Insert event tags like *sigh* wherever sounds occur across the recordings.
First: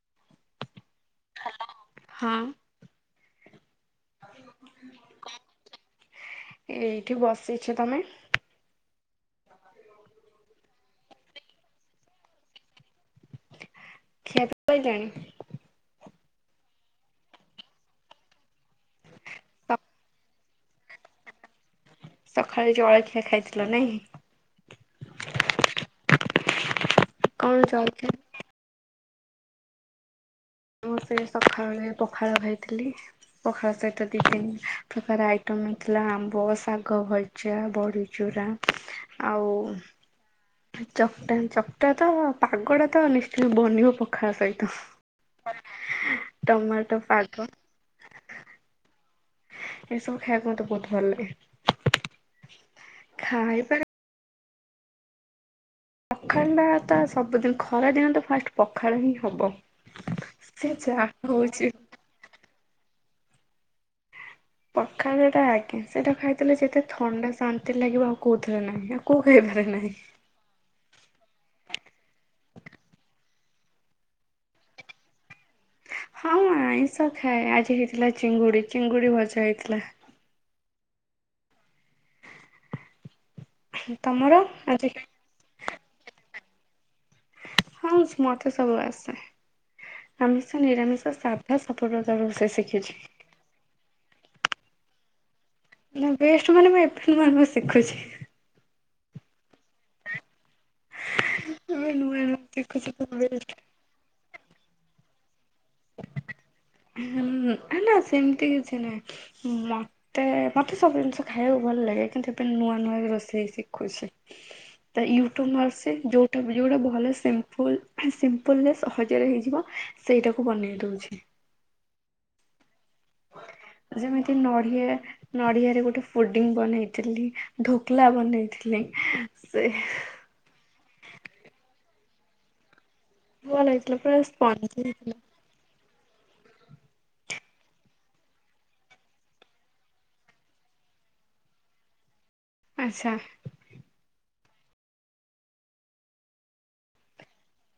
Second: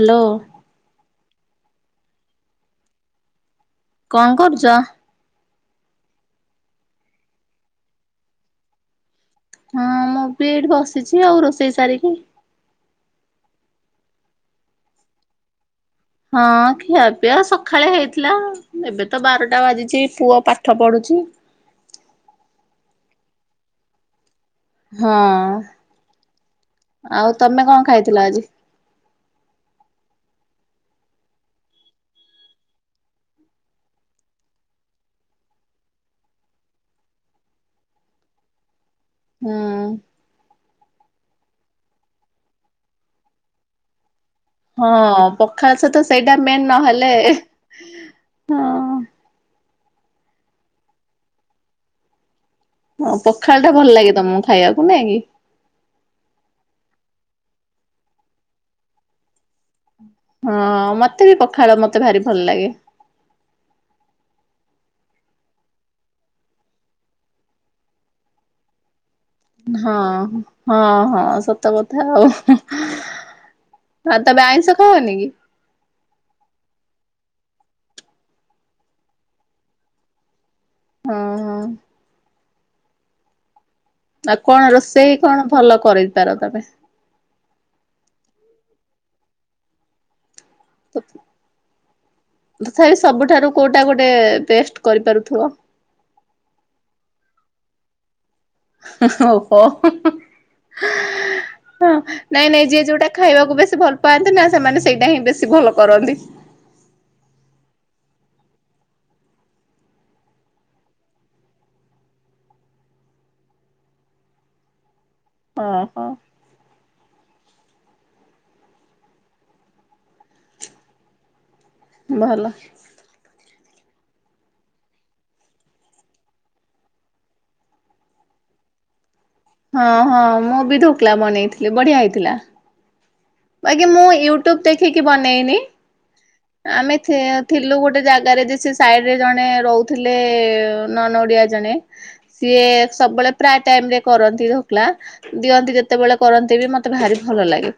Hello. ହଁ। କଣ କରୁଛ? ଏଇଠି ବସିଛି ତମେ। ହଁ ମୁଁ ବି ଏଠି ବସିଛି ଆଉ ରୋଷେଇ ସାରିକି। ଖିଆପିଆ ସଇଲାଣି। ହଁ ଖିଆପିଆ ସକାଳେ ହେଇଥିଲା ଏବେ ତ ବାରଟା ବାଜିଛି ପୁଅ ପା ପାଠ ପଢୁଛି। ସକାଳେ ଜଳଖିଆ ଖାଇଥିଲା ନାଇଁ। ହଁ ଆଉ ତମେ କଣ ଖାଇଥିଲ ଆଜି? ମୁଁ ସେ ସକାଳ ଓଳିଆ ପଖାଳ ଖାଇଥିଲି। ପଖାଳ ସହିତ ଦୁଇ ତିନି ପ୍ରକାର ଆଇଟମ୍ ହେଥିଲା ଆମ୍ବ ଶାଗ ଭ ଜା ବଡ଼ିଚୁରା ଆଉ ହୁଁ ଚକଟା ଚକଟା ତ ପାଗ ଟା ତ ନିଶ୍ଚୟ ବନିବ ପଖାଳ ସହିତ। ହଁ ପଖାଳ ସହିତ ସେଇଟା ମେନ୍ ଟମାଟୋ ନହେଲେ ପାାଗ। ଏସବୁ ଖାଇବାକୁ ମତେ ବହୁତ ଭଲ ଲାଗେ। ହଁ ପଖାଳ ଟା ଖାଇବା ଭଲ ଲାଗେ ତମକୁ ଖାଇବାକୁ ନାଇଁ କି। ପଖାଳ ତ ସବୁଦିନ ଖରା ଦିନ ତ ଫାଷ୍ଟ ପଖାଳ ହିଁ ହବ। ହଁ ସେ ଯାହା ମତେ ବି ହଉଛି ପଖାଳ ମତେ ଭାରି ଭଲ ଲାଗେ। ହ। ପଖାଳ ଟା ଆଜ୍ଞା ସେଇଟା ଖାଇଥିଲେ ଯେତେ ଥଣ୍ଡା ଶାନ୍ତି ଲାଗିବ ଆଉ କୋଉଥିରେ ନାହିଁ। କୋଉ ଖାଇବାରେ ନାହିଁ। ହଁ। ହଁ ହଁ ସତ କଥା ଆଉ ଆଉ ତବେ ଆଇଁଷ ଖଅନି କି? ହଁ ମୁଁ ଆଇଁଷ ଖାଏ ଆଜି ହେଇଥିଲା ଚିଙ୍ଗୁଡି ଚିଙ୍ଗୁଡି ଭଜା ହେଇଥିଲା। ହଁ ହଁ। ତମର ଆଉ କଣ ଆଜି ରୋଷେଇ କଣ ଭଲ କରିପାର ତମେ? ହଁ ମତେ ସବୁ ଆସେ। ଆମିଷ ନିରାମିଷ ସାଧା ସଫଳତା ର ସହ ତଥାପି ଶିଖିଛି। ସବୁଠାରୁ କୋଉଟା ଗୋଟେ ବେଷ୍ଟ କରିପାରୁଥିବ। ନା ବେଷ୍ଟ ମାନେ ମୁଁ ଏ ବେ ମାନେ ଶିଖୁଛି। ହଁ ହା ହଁ ଓହୋ ଏବେ ନୂଆ ହଁ ନୂଆ ନାଇଁ ନାଇଁ ଯିଏ ଶିଖୁଛି ତ ଯୋଉଟା ବେଷ୍ଟ ଖାଇବାକୁ ବେସି ଭଲ ପାଆନ୍ତି ନା ସେମାନେ ସେଇଟା ହିଁ ବେଶୀ ଭଲ କରନ୍ତି। ହୁଁ ହେଲା ସେମିତି କିଛି ନାହିଁ ମ ତେ ମତେ ସବୁ ଜିନିଷ ଖାଇବାକୁ ଭଲ ଲାଗେ କିନ୍ତୁ ଏପ ନୂଆ ନୂଆ ରୋଷେଇ ଶିଖୁଛି। ତ ୟୁଟ୍ୟୁବୁ ମାରୁଚି ଓହୋ। ଯୋଉ ଟା ଭିଡ଼ିଓ ଡା ଭଲ ସିମ୍ପଲ୍ ସିମ୍ପଲରେ ସହଜରେ ହେଇଯିବ ସେଇଟାକୁ ବନେଇ ଦୋଉଛି। ଭଲ ହେଲା। ଯେମିତି ନଢ଼ିଆ ନଡିଆରେ ଗୋଟେ ଫୁଡିଙ୍ଗ ବନେଇଥିଲି ଢୋକଲା ବନେଇଥିଲି। ସେ ହଁ ହଁ ମୁଁ ବି ଢୋକଲା ବନେଇଥିଲି ବଢିଆ ହେଇଥିଲା। ଭଲ ବାକି ହେଇଥିଲା ମୁଁ ପୁରା ୟୁଟ୍ୟୁବ ସ୍ପଞ୍ଜି ଦେଖିକି ହେଇଥିଲା ବନେଇନି। ଆମେ ଥି ଥିଲୁ ଗୋଟେ ଜାଗାରେ ଯେ ସେ ସାଇଡ଼ରେ ଜଣେ ରହୁଥିଲେ ନନ ଓଡ଼ିଆ ଜଣେ। ସିଏ ଆଚ୍ଛା ସବୁବେଳେ ପ୍ରା ଟାଇମରେ କରନ୍ତି ଢ଼ୋକଲା ଦିଅନ୍ତି ଯେତେବେଳେ କରନ୍ତି ବି ମତେ ଭାରି ଭଲ ଲାଗେ।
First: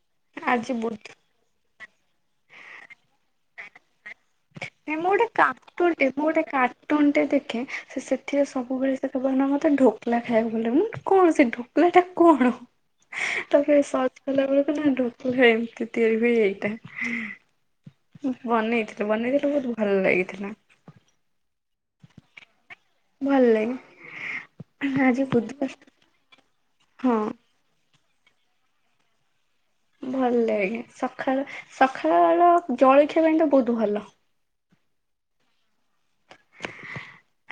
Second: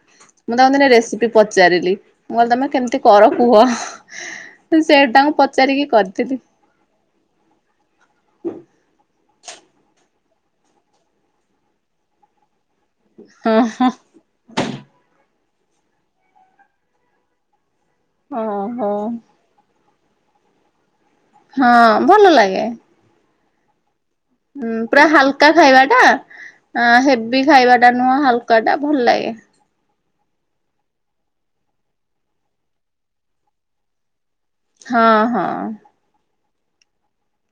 ମୁଁ ଆଜି ତାଙ୍କୁ ଦିନ ବୁଧ ରେସିପି ପଚାରିଲି। ମୁଁ କହିଲି ତମେ କେମିତି କର କୁହ ସେଇଟା ତାଙ୍କୁ ପଚାରିକି କରିଥିଲି। ଟୋନ ଟା ଦେଖେ ସେ ସେଥିରେ ସବୁବେଳେ ସେ କହିବେନା ମତେ ଢୋକଲା ଖାଇବାକୁ ଭଲ ଲାଗେ ମୁଁ କହିଲି କଣ ସେ ଢ଼ୋ ମାନେ ଏଟା କଣ? ହଁ ତାପରେ ହଁ ସର୍ଚ୍ଚ କଲାବେଳକୁ *unintelligible* ହେ ଏମିତି ତିଆରି ହୁଏ ଏଇଟା। ଓହୋ ବନେଇଥିଲି ବନେଇଥିଲି ବୋହୁତ ଭଲ ଲାଗିଥିଲା। ହଁ ଭଲ ଲାଗେ। ଭଲ ଲାଗେ। ହଁ ପୁରା ଆଜି ହାଲକା ଖାଇବା ବୁଧବାର ଟା ହଁ ହେଭି ଖାଇବା ଟା ନୁହଁ ହାଲକା ଟା ଭଲ ଲାଗେ। ଭଲ ଲାଗେ ସଖାଳେ ସଖାଳ ର ଜଳଖିଆ ପାଇଁ ତ ବୋ ହୁତ ଭଲ। ହଁ ହଁ।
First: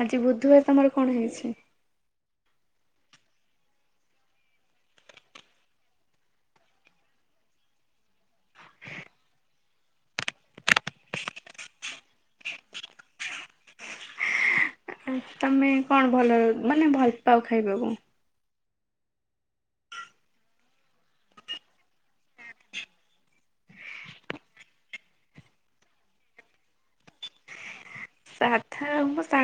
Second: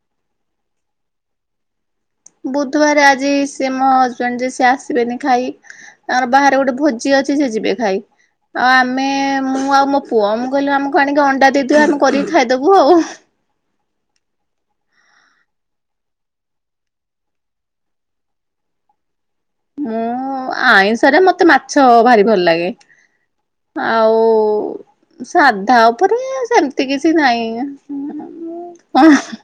ଆଜି ବୁଧୁବାର ତମର କଣ ହେଇଚି? ବୁଧବାର ଆଜି ସିଏ ମୋ ହଜବେଣ୍ଡ ଯେ ସିଏ ଆସିବେନି ଖାଇ। ତାଙ୍କର ବାହାରେ ଗୋଟେ ଭୋଜି ଅଛି ସେ ଯିବେ ଖାଇ। ଆଉ ଆମେ ମୁଁ ଆଉ ମୋ ପୁଅ ମୁଁ କହିଲି ଆମକୁ ଆଣିକି ଅଣ୍ଡା ଦେଇଦିଅ ଆମେ କରିକି ଖାଇଦୋବୁ ଆଉ। ତମେ କଣ ଭଲ ମାନେ ଭଲ ପାଅ ଖାଇବାକୁ? ମୁଁ ଆଇଁଷ ସରେ ମତେ ମାଛ ଭାରି ଭଲ ଲାଗେ ଆଉ ସାଧା ଉପରେ ସେମିତି କିଛି ନାହିଁ। ସାଧ ଆଉ ହଁ ମୁଁ ସା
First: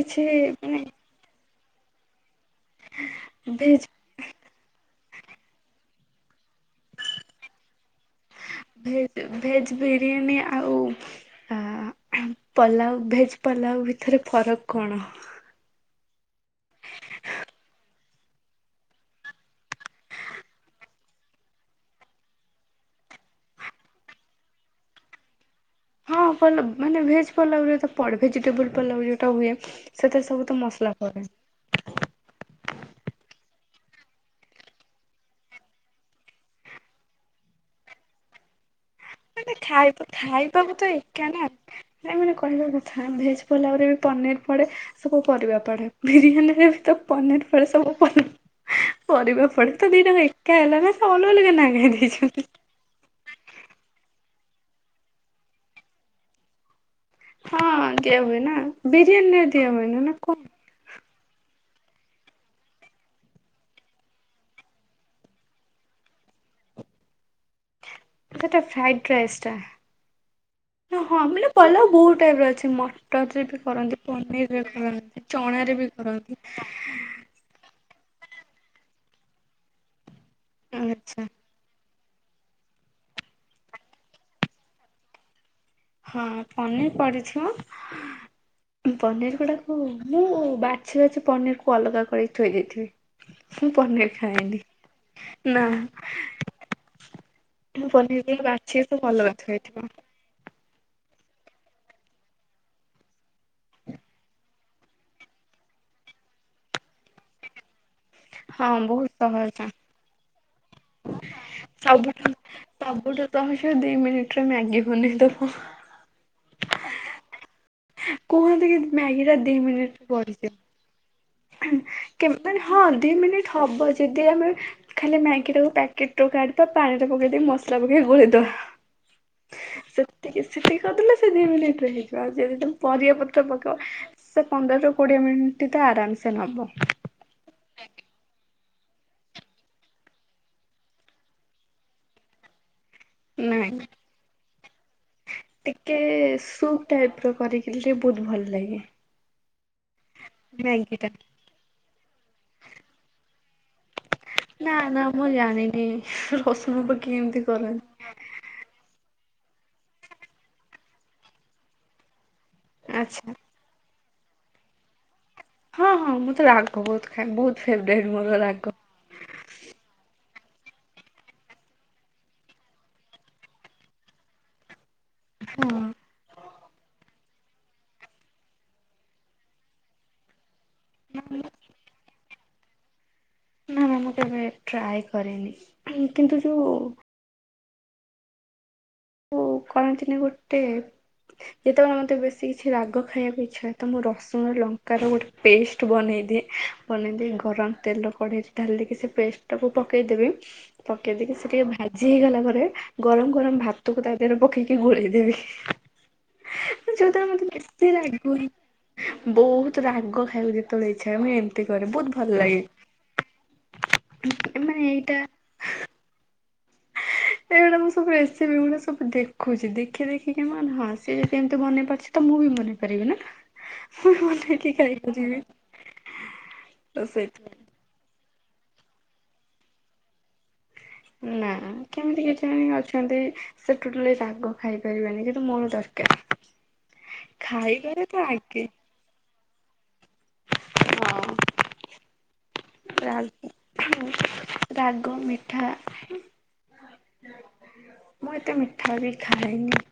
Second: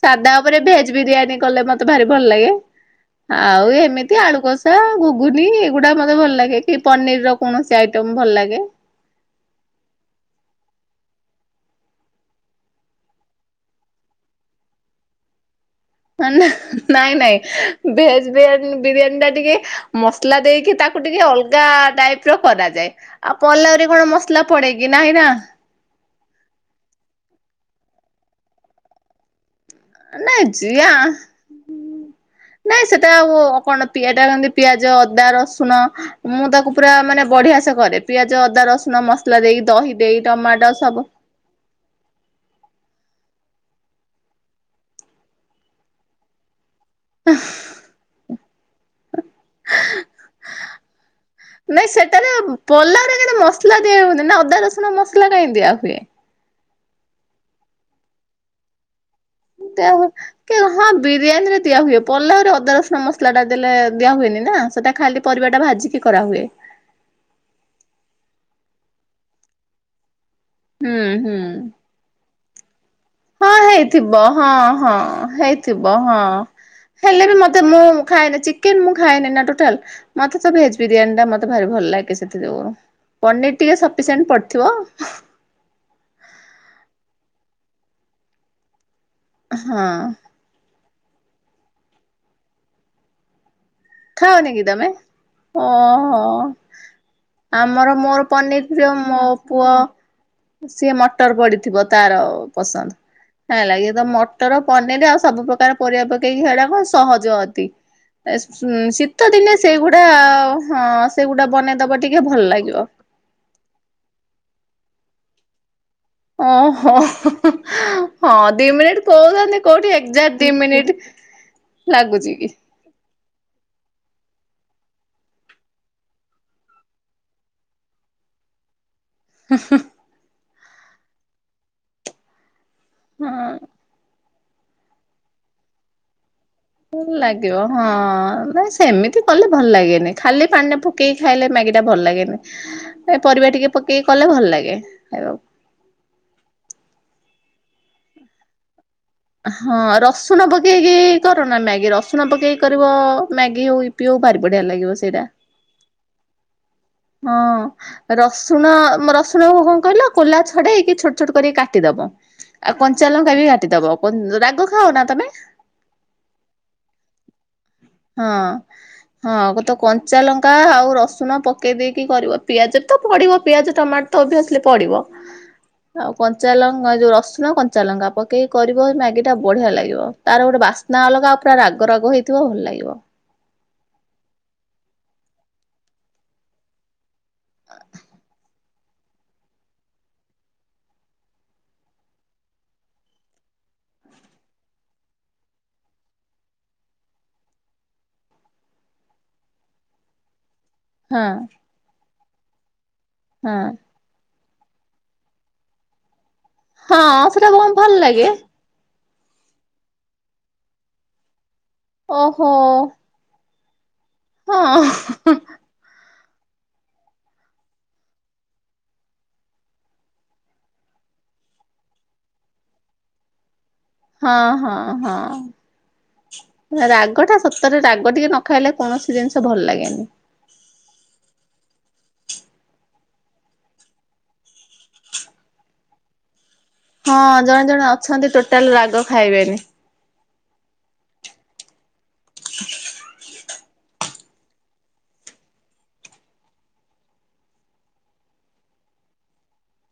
ସାଧା ଉପରେ ଭେଜ୍ ବିରିୟାନୀ କଲେ ମତେ ଭାରି ଭଲ ଲାଗେ ଆଉ ଭେଜ ଏମିତି ଏମିତି ଆଳୁ କଷା ଗୁଗୁନି ଏଗୁଡା ମୋତେ ଭଲ ଲାଗେ କି ପନିର ର କୌଣସି ଆଇଟମ୍ ଭଲ ଲାଗେ। ଭେଜ୍ ଭେଜ୍ ବିରିୟାନୀ ଆଉ ପଲାଉ ଭେଜ୍ ପଲାଉ ଭିତରେ ଫରକ କଣ? ନାଇଁ ନାଇଁ ଭେଜ ବିରିୟାନୀ ଟା ଟିକେ ମ ମସଲା ଦେଇକି ତାକୁ ଟିକେ ଅଲଗା ଟାଇପ୍ ର କରାଯାଏ। ଆଉ ପଲାଉରେ କଣ ମସଲା ପଡେ କିି ନାଇଁ ନା। ହଁ ପଲ ମାନେ ଭେଜ ପଲୋଉ ରେ ତ ପଡ଼େ ଭେଜିଟେବଲ ପଲୋଉ ଯୋଉଟା ହୁଏ। ସେଥିରେ ନାଇଁ ସବୁ ତ ଜିଆ ମସଲା ପଡ଼େ। ନାଇଁ ସେଟା ଆଉ ଆପଣ ଏଟା ଯେମିତି ପିଆଜ ଅଦା ରସୁଣ। ମୁଁ ତାକୁ ପୁରା ମାନେ ବଢିଆ ସେ କରେ ପିଆଜ ଅଦା ରସୁଣ ମସ୍ ମସଲା ମାନେ ଦେଇ ଦହି ଖାଇବା ଦେଇ ଟମାଟୋ ଖାଇବାକୁ ସବୁ *unintelligible* ନାଇଁ ମାନେ କହିବା କଥା ଭେଜ୍ ପଲାଉ ରେ ବି ପନିର ପଡ଼େ। ସବୁ ପରିବା ପଡେ ବିରିୟାନୀ ରେ ବି ତ ପନିର ପଡେ ସବୁ। *unintelligible* ପରିବା ପଡେ ତ ଦିଟାଙ୍କ ଏକା ହେଲା ନା ସେ ଅଲଗା ଅଲଗା ନାଁ କାଇଁ ଦେଇଛନ୍ତି। ପଲାଉ ରେ *unintelligible* ମସଲା ଦିଆ ହୁଏନି ନା ଅଦା ରସୁଣ ମସଲା କାଇଁ ଦିଆ ହୁଏ? ହଁ ଦିଆ ହୁଏ ନା। ବିରିୟାନୀ ରେ କେଲା *unintelligible* ହଁ ବିରିୟାନୀ ରେ ଦିଆ ହୁଏ ପଲାଉରେ ଅଦା ରସୁଣ ମସଲା ଟା ଦେଲେ ଦିଆ ହୁଏନି ନା ସେଟା ଖାଲି ପରିବା ଟା ଭାଜିକି କରାହୁଏ। ସେଟା ଫ୍ରାଇଡ୍ ରାଇସ୍ ଟା। ହୁଁ ହଁ ହୁଁ ମାନେ ପଲୋଉ ବୋହୁତ ଟାଇପ ର ଅଛି ମ *unintelligible* ବି ହଁ କରନ୍ତି ହେଇଥିବ ହଁ ପନିର ବି ହଁ କରନ୍ତି ଚଣାରେ ହେଇଥିବ ବି ହଁ। କରନ୍ତି। *unintelligible* ମୁଁ ଖାଏନା ଚିକେନ୍ ମୁଁ ଖାଏନି ନା ଟୋଟାଲ ମତେ ତ ଭେଜ ବିରିୟାନୀ ଆଚ୍ଛା ଟା ମତେ ମତେ ଭାରି ଭଲ ଲାଗେ ସେଥି ଯୋଗୁ ପନିର ଟିକେ ସଫିସିଏଣ୍ଟ ପଡିଥିବ। ହଁ ପନିର ପଡ଼ିଥିବ ପନିର ଗୁଡ଼ାକୁ ହଁ ମୁଁ ବା ଛି ବାଛି ପନିରକୁୁ ଅଲଗା କରିିକି ଥୋଇ ଦେଇଥିବି। ମୁଁ ପନିର ଖାଅ ନି ଖାଏନି କିି ତମେ ନା ଅହ। ମୁଁ ଆମର ମୋର ଗୁଡା ପନିର ବାଛି ପ୍ରିୟ ସବୁ ମୋ ଅଲଗା ପୁଅ ଥୋଇଥିବ। ସିଏ ମଟର ପଡିଥିବ ତାର ପସନ୍ଦ ହେଇ ଲାଗି ତ ମଟର ପନିର ଆଉ ସବୁ ପ୍ରକାର ପରିବା ପକେଇକି ହେଟା କଣ ସହଜ ଅତି। ଉଁ ହଁ ବହୁତ ଶୀତ ଦିନେ ସହଜ ସେଗୁଡା ହଁ ସେଗୁଡା ବନେଇଦବ ଟିକେ ଭଲ ଲାଗିବ। ତମେ ଯଉ ଦୁଇ ମିନିଟ୍ ରେ ମ୍ୟାଗି ବନେଇଦବ। ଓ ହୋ। ହଁ କୁହନ୍ତି ଦି କି ମିନିଟ୍ ମ୍ୟାଗି ଟା ଦି କହୁଚନ୍ତି କୋଉଠି ମିନିଟରେ ଏଜାକ୍ଟ ଦି ବଢିଯାଏ। ମିନିଟ୍ କେବେ ହଁ ଦି ମିନିଟ ହେବ ଯଦି ଆମେ ଖାଲି ମ୍ୟାଗି ଟାକୁ ପ୍ୟାକେଟ୍ ରୁ କାଢିବା ପାଣିରେ ପକେଇ ଦେଇ ମସଲା ପକେଇ ଗୋଲେଇଦବା। *unintelligible* ସେତିକି ସେତିକି କରଦେଲେ ସେ ଦି ମିନିଟ୍ ରେ ହେଇଯିବ ଆଉ ଯଦି ତମେ ପରିବା ପତ୍ର ହଁ। ପକେଇବ ସେ ପନ୍ଦରରୁ କୋଡ଼ିଏ ମିନିଟ୍ ତ ଆରାମସେ ନବ। ଭଲ ଲାଗିବ ହଁ ନାଇଁ ସେମିତି କଲେ ଭଲ ଲାଗେନି ଖାଲି ପାଣିରେ ପ ପକେଇକି ଖାଇଲେ ମ୍ୟାଗି ଟା ଭଲ ଲାଗେନି ଏ ପରିବା ନାଇଁ ଟିକେ ପକେଇକି କଲେ ଭଲ ଲାଗେ ଖାଇବାକୁ। ଟିକେ ସୁପ୍ ଟାଇପ୍ ର କରିଲେ ଟିକେ ବହୁତ ଭଲ ଲାଗେ। ହଁ ରସୁଣ ପକେଇକି ମ୍ୟାଗି ଟା କରନା ମ୍ୟାଗି ରସୁଣ ପକେଇକି କରିବ ମ୍ୟାଗି ହଉ ପିଓ ବାରି ପଡ଼ ନା ନା ମୁଁ ଜାଣିନି ରସୁଣ ପକେଇ ଏମିତି ହଁ କରନ୍ତି। ରସୁଣ ମ ରସୁଣ କୁ କଣ କହିଲ କୋଲା ଛଡେଇଇକି ଛୋଟ ଛୋଟ କରିକି କାଟିଦବ। ଆଉ କଞ୍ଚା ଆଚ୍ଛା ଲଙ୍କା ବି କାଟିଦବ କଁ ରାଗ ଖାଅ ନା ତମେ? ହଁ ହଁ ମୁଁ ତ ରାଗ ବହୁତ ଖାଏ ବହୁତ। ଫେବରାଇଟ ମୋର ହଁ। ରାଗ ହଁ ଗତ କଞ୍ଚା ଲଙ୍କା ଆଉ ରସୁଣ ପକେଇ ଦେଇେଇକି କରିବ ପିଆଜ ତ ପଡିବ ପିଆଜ ଟମାଟ ତ ଅବିଅସିଲି ପଢିବ ହଁ। ଆଉ କଁ କଞ୍ଚା ଲଙ୍କା ଯୋଉ ରସୁଣ କଞ୍ଚାଲଙ୍କା ପକେଇି କରିବ ମ୍ୟାଗିଟା ବଢିଆ ଲାଗିବ ତାର ଗୋଟେ ବା ସ୍ନା ଅଲଗା ପୁରା ରାଗ ରାଗ ହେଇଥିବ ଭଲ ଲାଗିବ। ନା ମୁଁ କେବେ ଟ୍ରାଏ କରେନି କିନ୍ତୁ ଯୋଉ *inaudible* ଓ କହଥିନି ଗୋଟେ ଯେତେବେଳେ ମତେ ବେଶୀ କିଛି ରାଗ ଖାଇବାକୁ ଇଚ୍ଛା ତ ମୁ ରସୁଣ ଲଙ୍କାର ଗୋଟେ ପେଷ୍ଟ ବନେଇଦିଏ ବନେଇଦେଇକି ଗରମ ତେଲ ର କଢେଇ ଢାଲିିକି ସେ ପେଷ୍ଟ ଟାକୁ ପକେଇଦେବି। ପକେଇ ହଁ ଦେଇକି ସେ ଟିକେ ଭାଜି ହେଇଗଲା ପରେ ଗରମ ହଁ। ଗରମ ଭାତ ତ କୁ ତା ଦେହ ରେ ପକେଇକି ଗୋଳି ଦେବି। ହଁ ଯୋଉ ଦ୍ୱାରା ମତେ ସେଟା କଣ ଭଲ କେତେ ଲାଗେ ଲାଗୁନି ବହୁତ ରାଗ ଖାଇବାକୁ ଯେତେବେଳେ ଇଚ୍ଛା ମୁଁ ଏମିତି କରେ ବହୁତ ଭଲ ଓହୋ ଲାଗେ। ମାନେ ଏଇଟା ହଁ। ଏଇଗୁଡା ମୁଁ ସବୁ ରେସିପି ଗୁଟା ସବୁ ଦେଖୁଚି ଦେଖି ଦେଖିକି ମୁଁ କହିନି ହଁ ସେ ଯଦି ଏମିତି ମନେଇ ପାରୁଚି ତ ମୁଁ ବି ବନେଇପାରିବି ନା। ମୁଁ ହଁ ବନେଇକି ହଁ ହଁ ଖାଇପାରିବି ତ ରାଗଟା ସେଇଥିପାଇଁ ସବ ତାପରେ ରାଗ ଟିକେ ନ ଖାଇଲେ କୌଣସି ଜିନିଷ ଭଲ ଲାଗେନି। ନା କେମିତି କେଜାଣି ଅଛନ୍ତି ସେ ଟୋଟାଲି ରାଗ ଖାଇପାରିବେନି କିନ୍ତୁ ମୋର ଦରକାର। ହଁ ଜଣେ ଜଣେ ଖାଇବାରେ ତ ଅଛନ୍ତି ଆଗେ ଟୋଟାଲ ରାଗ ଖାଇବେନି। ହଁ ଜା ହେଲେ ରାଗ, ମିଠା। ମୁଁ ଏତେ ମିଠା ବି ଖାଏନି।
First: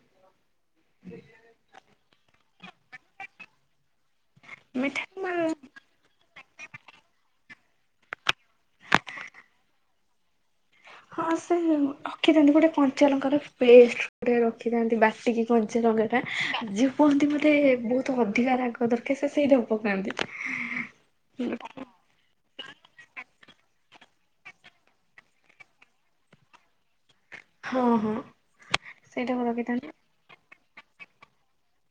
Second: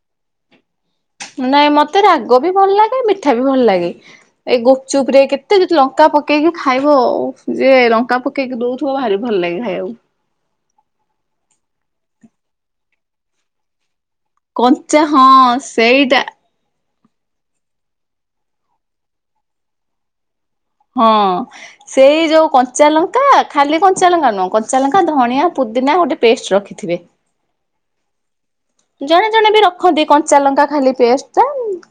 *inaudible* ନାଇଁ ମତେ ରାଗ ବି ଭଲ ଲାଗେ, ମିଠା ବି ଭଲ ଲାଗେ। ଏଇ ମିଠା ଗୁପଚୁପ୍ ରେ କେ ତେ ଯଦି ଲଙ୍କା ପକେଇକି ଖାଇବ ଓଃ ଯେ ଲଙ୍କା ପକେଇକି ଦଉଥିବ ଭାରି ଭଲ ଲାଗେ ଖାଇବାକୁ। ହଁ, ସେ ରଖିଥାନ୍ତି ଗୋଟେ କଞ୍ଚାଲଙ୍କାର ପେଷ୍ଟ। ଗୋଟେ ରଖିଥାନ୍ତି କଞ୍ଚା ହଁ ବାଟିକି କଞ୍ଚା ସେଇଟା ଲଗାଟା କୁହନ୍ତି ମୋତେ ବହୁତ ଅଧିକା ରାଗ ଦରକାର ସେ ସେଇଟାକୁ ପକାନ୍ତି। ହଁ। ସେଇ ଯୋଉ କଞ୍ଚା ଲଙ୍କା, ଖାଲି କଞ୍ଚାଲଙ୍କା ନୁହେଁ କଞ୍ଚାଲଙ୍କା, ଧଣିଆ, ପୁଦିନା ଗୋଟେ ପେଷ୍ଟ ରଖିଥିବେ। ହଁ ହଁ। ଜଣେ ସେଇଟାକୁ ଜଣେ ବି ରଖିଥାନ୍ତି ରଖନ୍ତି। କଞ୍ଚାଲଙ୍କା ଖାଲି ପେଷ୍ଟଟା,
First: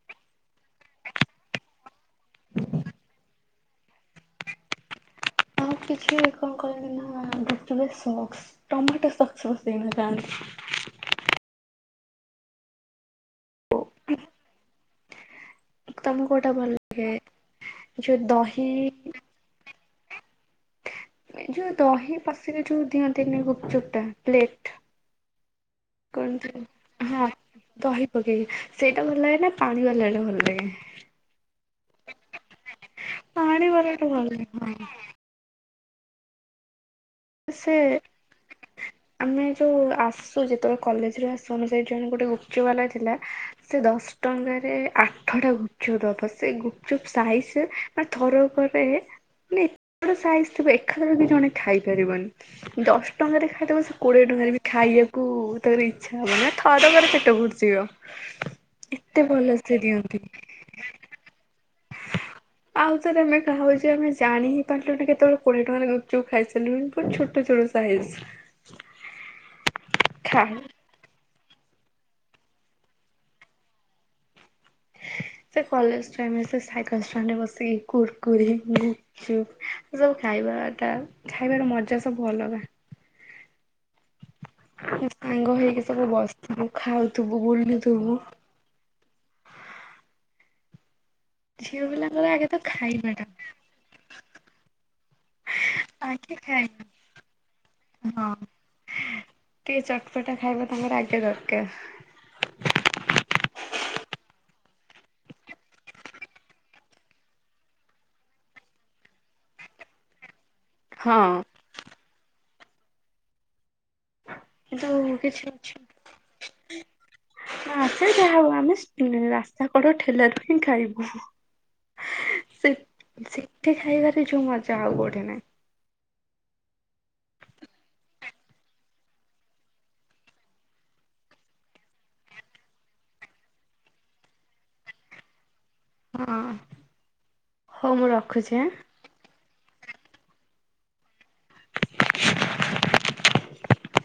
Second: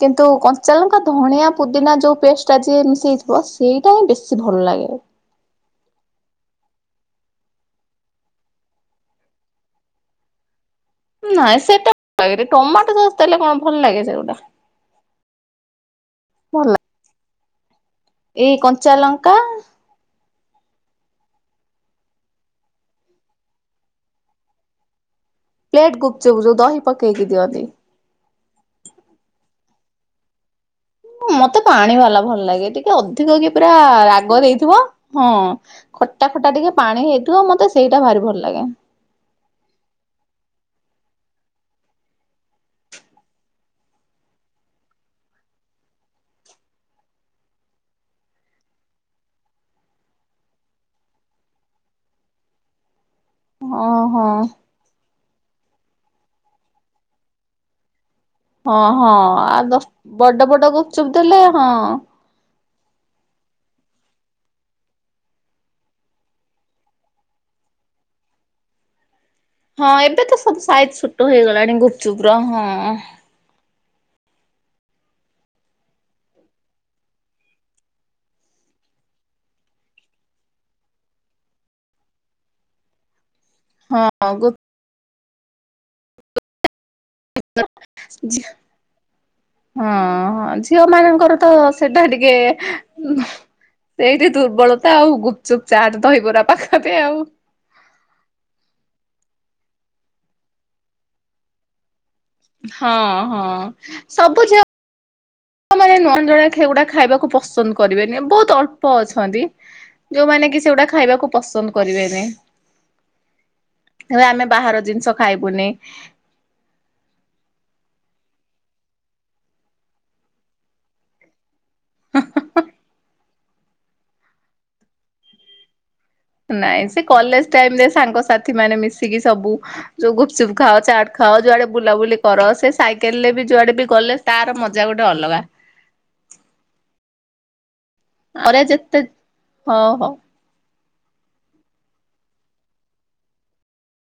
କିନ୍ତୁ କଞ୍ଚାଲଙ୍କା, ଧଣିଆ, ପୁଦିନା ଯୋଉ ପେଷ୍ଟଟା ଯିଏ ମିଶେଇଥିବ ସେଇଟା ହିଁ ବେଶୀ ଭଲ ଲାଗେ। ଆଉ କିଛି କଣ କହିବେ ନା ଗୁପଚୁପ୍ ରେ ସକ୍ସ। ଟମାଟ ସକ୍ସ ପକେଇକିନା ଖାଆନ୍ତି। ନାଇଁ ସେଟା ଭଲ ଲାଗେନି, ଟମାଟୋ ସସ୍ ଦେଲେ କଣ ଭଲ ଲାଗେ ସେଇଗୋଟା। ତମକୁ କୋଉଟା ଭଲ ଲାଗେ, ଯୋଉ ଲାଗେ। ଏଇ ଦହି କଞ୍ଚା ଲଙ୍କା ଯୋଉ ଦହି ପାଶିରେ ଯୋଉ ଦିଅନ୍ତିିନି ଗୁପଚୁପ୍ ଟା ପ୍ଲେଟ ପ୍ଲେଟ ଗୁପଚୁପ କଣ, ଯୋଉ ଦହି ପକେଇକି ହଁ ଦିଅନ୍ତି। ଦହି ପକେଇକି, ସେଇଟା ଭଲ ଲାଗେ ନା ପାଣି ବାଲା ଟା ଭଲ ଲାଗେ। ମତେ ପାଣି ବାଲା ଭଲ ଲାଗେ, ଟିକେ ଅଧିକ କି ପାଣି ପୁରା ବାଲାଟା ଭଲ ରାଗ ଲାଗେ ଦେଇଥିବ। ହଁ, ଖଟା ଖଟା ଟିକେ ପାଣି ହେଇଥିବ ମତେ ସେ ସେଇଟା ଭାରି ଭଲ ଲାଗେ। ଆମେ ଯୋଉ ଆସୁ ଯେତେବେଳେ କଲେଜରୁ ଆସୁ ଆମର ସେଇଠି ଜଣେ ଗୋଟେ ଗୁପଚୁପ୍ ବାଲା ଥିଲା। ସେ ଦଶ ଟଙ୍କାରେ ଆଠଟା ଗୁପଚୁପ୍ ଦବ। ସେ ଗୁପଚୁପ୍ ସାଇଜ ମାନେ ଥରକରେ ମାନେ ଏତେ ବଡ ସାଇଜ୍ ଥିବ ଏକାଥରକେ ଜଣେ ଖାଇ ପାରିବନି। ଦଶ ଟଙ୍କାରେ ଖାଇଦବ ସେ ଓହୋ କୋଡିଏ ଟଙ୍କାରେ ବି ଖାଇବାକୁ ତାର ଇଚ୍ଛା ହବନି, ନା ଥରକରେ ପେଟ ପୁରିଯିବ। ହଁ ହଁ ଏତେ ଭଲ ଆଉ ସେ ଦଶ୍ ଦିଅନ୍ତି। ବଡ ବଡ ଗୁପଚୁପ୍ ଦେଲେ ହଁ। ଆଉ ଥରେ ଆମେ ଖାଉଛେ ଆମେ ଜାଣି ହିଁ ପାରିଲୁନି କେତେବେଳେ କୋଡିଏ ଟଙ୍କାରେ ଗୁପଚୁପ୍ ଖାଇସ ପୁରା ଛୋଟ ଛୋଟ ସାାଇଜ୍। ହଁ, ଏବେ ତ ସବୁ ସାଇଜ୍ ଛୋଟ ହେଇଗଲାଣି ଗୁପଚୁପ୍ ର ହଁ। ସେ କଲେଜ ଟାଇମ୍ ରେ ସେ ସାଇକେଲ୍ ଷ୍ଟାଣ୍ଡ ରେ ବସିକି କୁର୍କୁରେ, ଲେ ସେ ସବୁ ଖାଇବା ଟା, ଖାଇବାର ମଜା ସବୁ ଅଲଗା। ହଁ ହଁ, ଗୁପ୍ ସାଙ୍ଗ ହେଇକି ସବୁ ବସିଥିବୁ, ଖାଉଥିବୁ, ବୁଲୁଥିବୁ। ହଁ, ଝିଅ ମାନଙ୍କର ତ ଝିଅ ସେଟା ପିଲାଙ୍କର ଟିକେ ଆଗେ ତ ଖାଇବାଟା ସେଇଠି ଦୁର୍ବଳତା ଆଉ। ଗୁପଚୁପ୍, ଚାଟ, ଆଗେ ଦହିବରା ଖାଇବା ପାଖରେ ଆଉ। ହଁ, ଟିକେ ଚଟପଟା ଖାଇବା ତାଙ୍କର ଆଗେ ଦରକାର। ହଁ ହଁ, ସବୁ ଝିଅ ମାନେ ନୁହଁ, ଜଣେ ହେଇଗୁଡ଼ା ଖାଇବାକୁ ପସନ୍ଦ କରିବେନି, ବହୁତ ଅଳ୍ପ ଅଛନ୍ତି। ଯୋଉମାନେ କି ସେଇଗୁଡା ଖାଇବାକୁ ହଁ ପସନ୍ଦ କରିବେନି। ଆମେ ବାହାର କିନ୍ତୁ ଜିନିଷ କିଛି ଖାଇବୁନି। ଅଛି ସେ ଯାହା ହଉ ଆମେ ରାସ୍ତା କଡ ଠେଲାଠୁ ହିଁ ଖାଇବୁ। ସେ ସେଠି ଖାଇବାରେ ଯୋଉ ମଜା ଆଉ କୋଉଠି ନାହିଁ। ନାଇଁ ସେ କଲେଜ ଟାଇମ ରେ ସାଙ୍ଗ ସାଥି ମାନେ ମିଶିକି ସବୁ ଯୋଉ ଗୁପଚୁପ ଖାଅ ଚାଟ ଖାଅ ଯୁଆଡେ ବୁଲାବୁଲି କର ସେ ସାଇକେଲ ରେ ବି ଯୁଆଡେ ବି ଗଲେ ତାର ମଜା ଗୋଟେ ଅଲଗା। ହଁ ହୋଉ ମୁଁ ର ଘରେ ଯେତେ ହଉ ହଉ। *inaudible*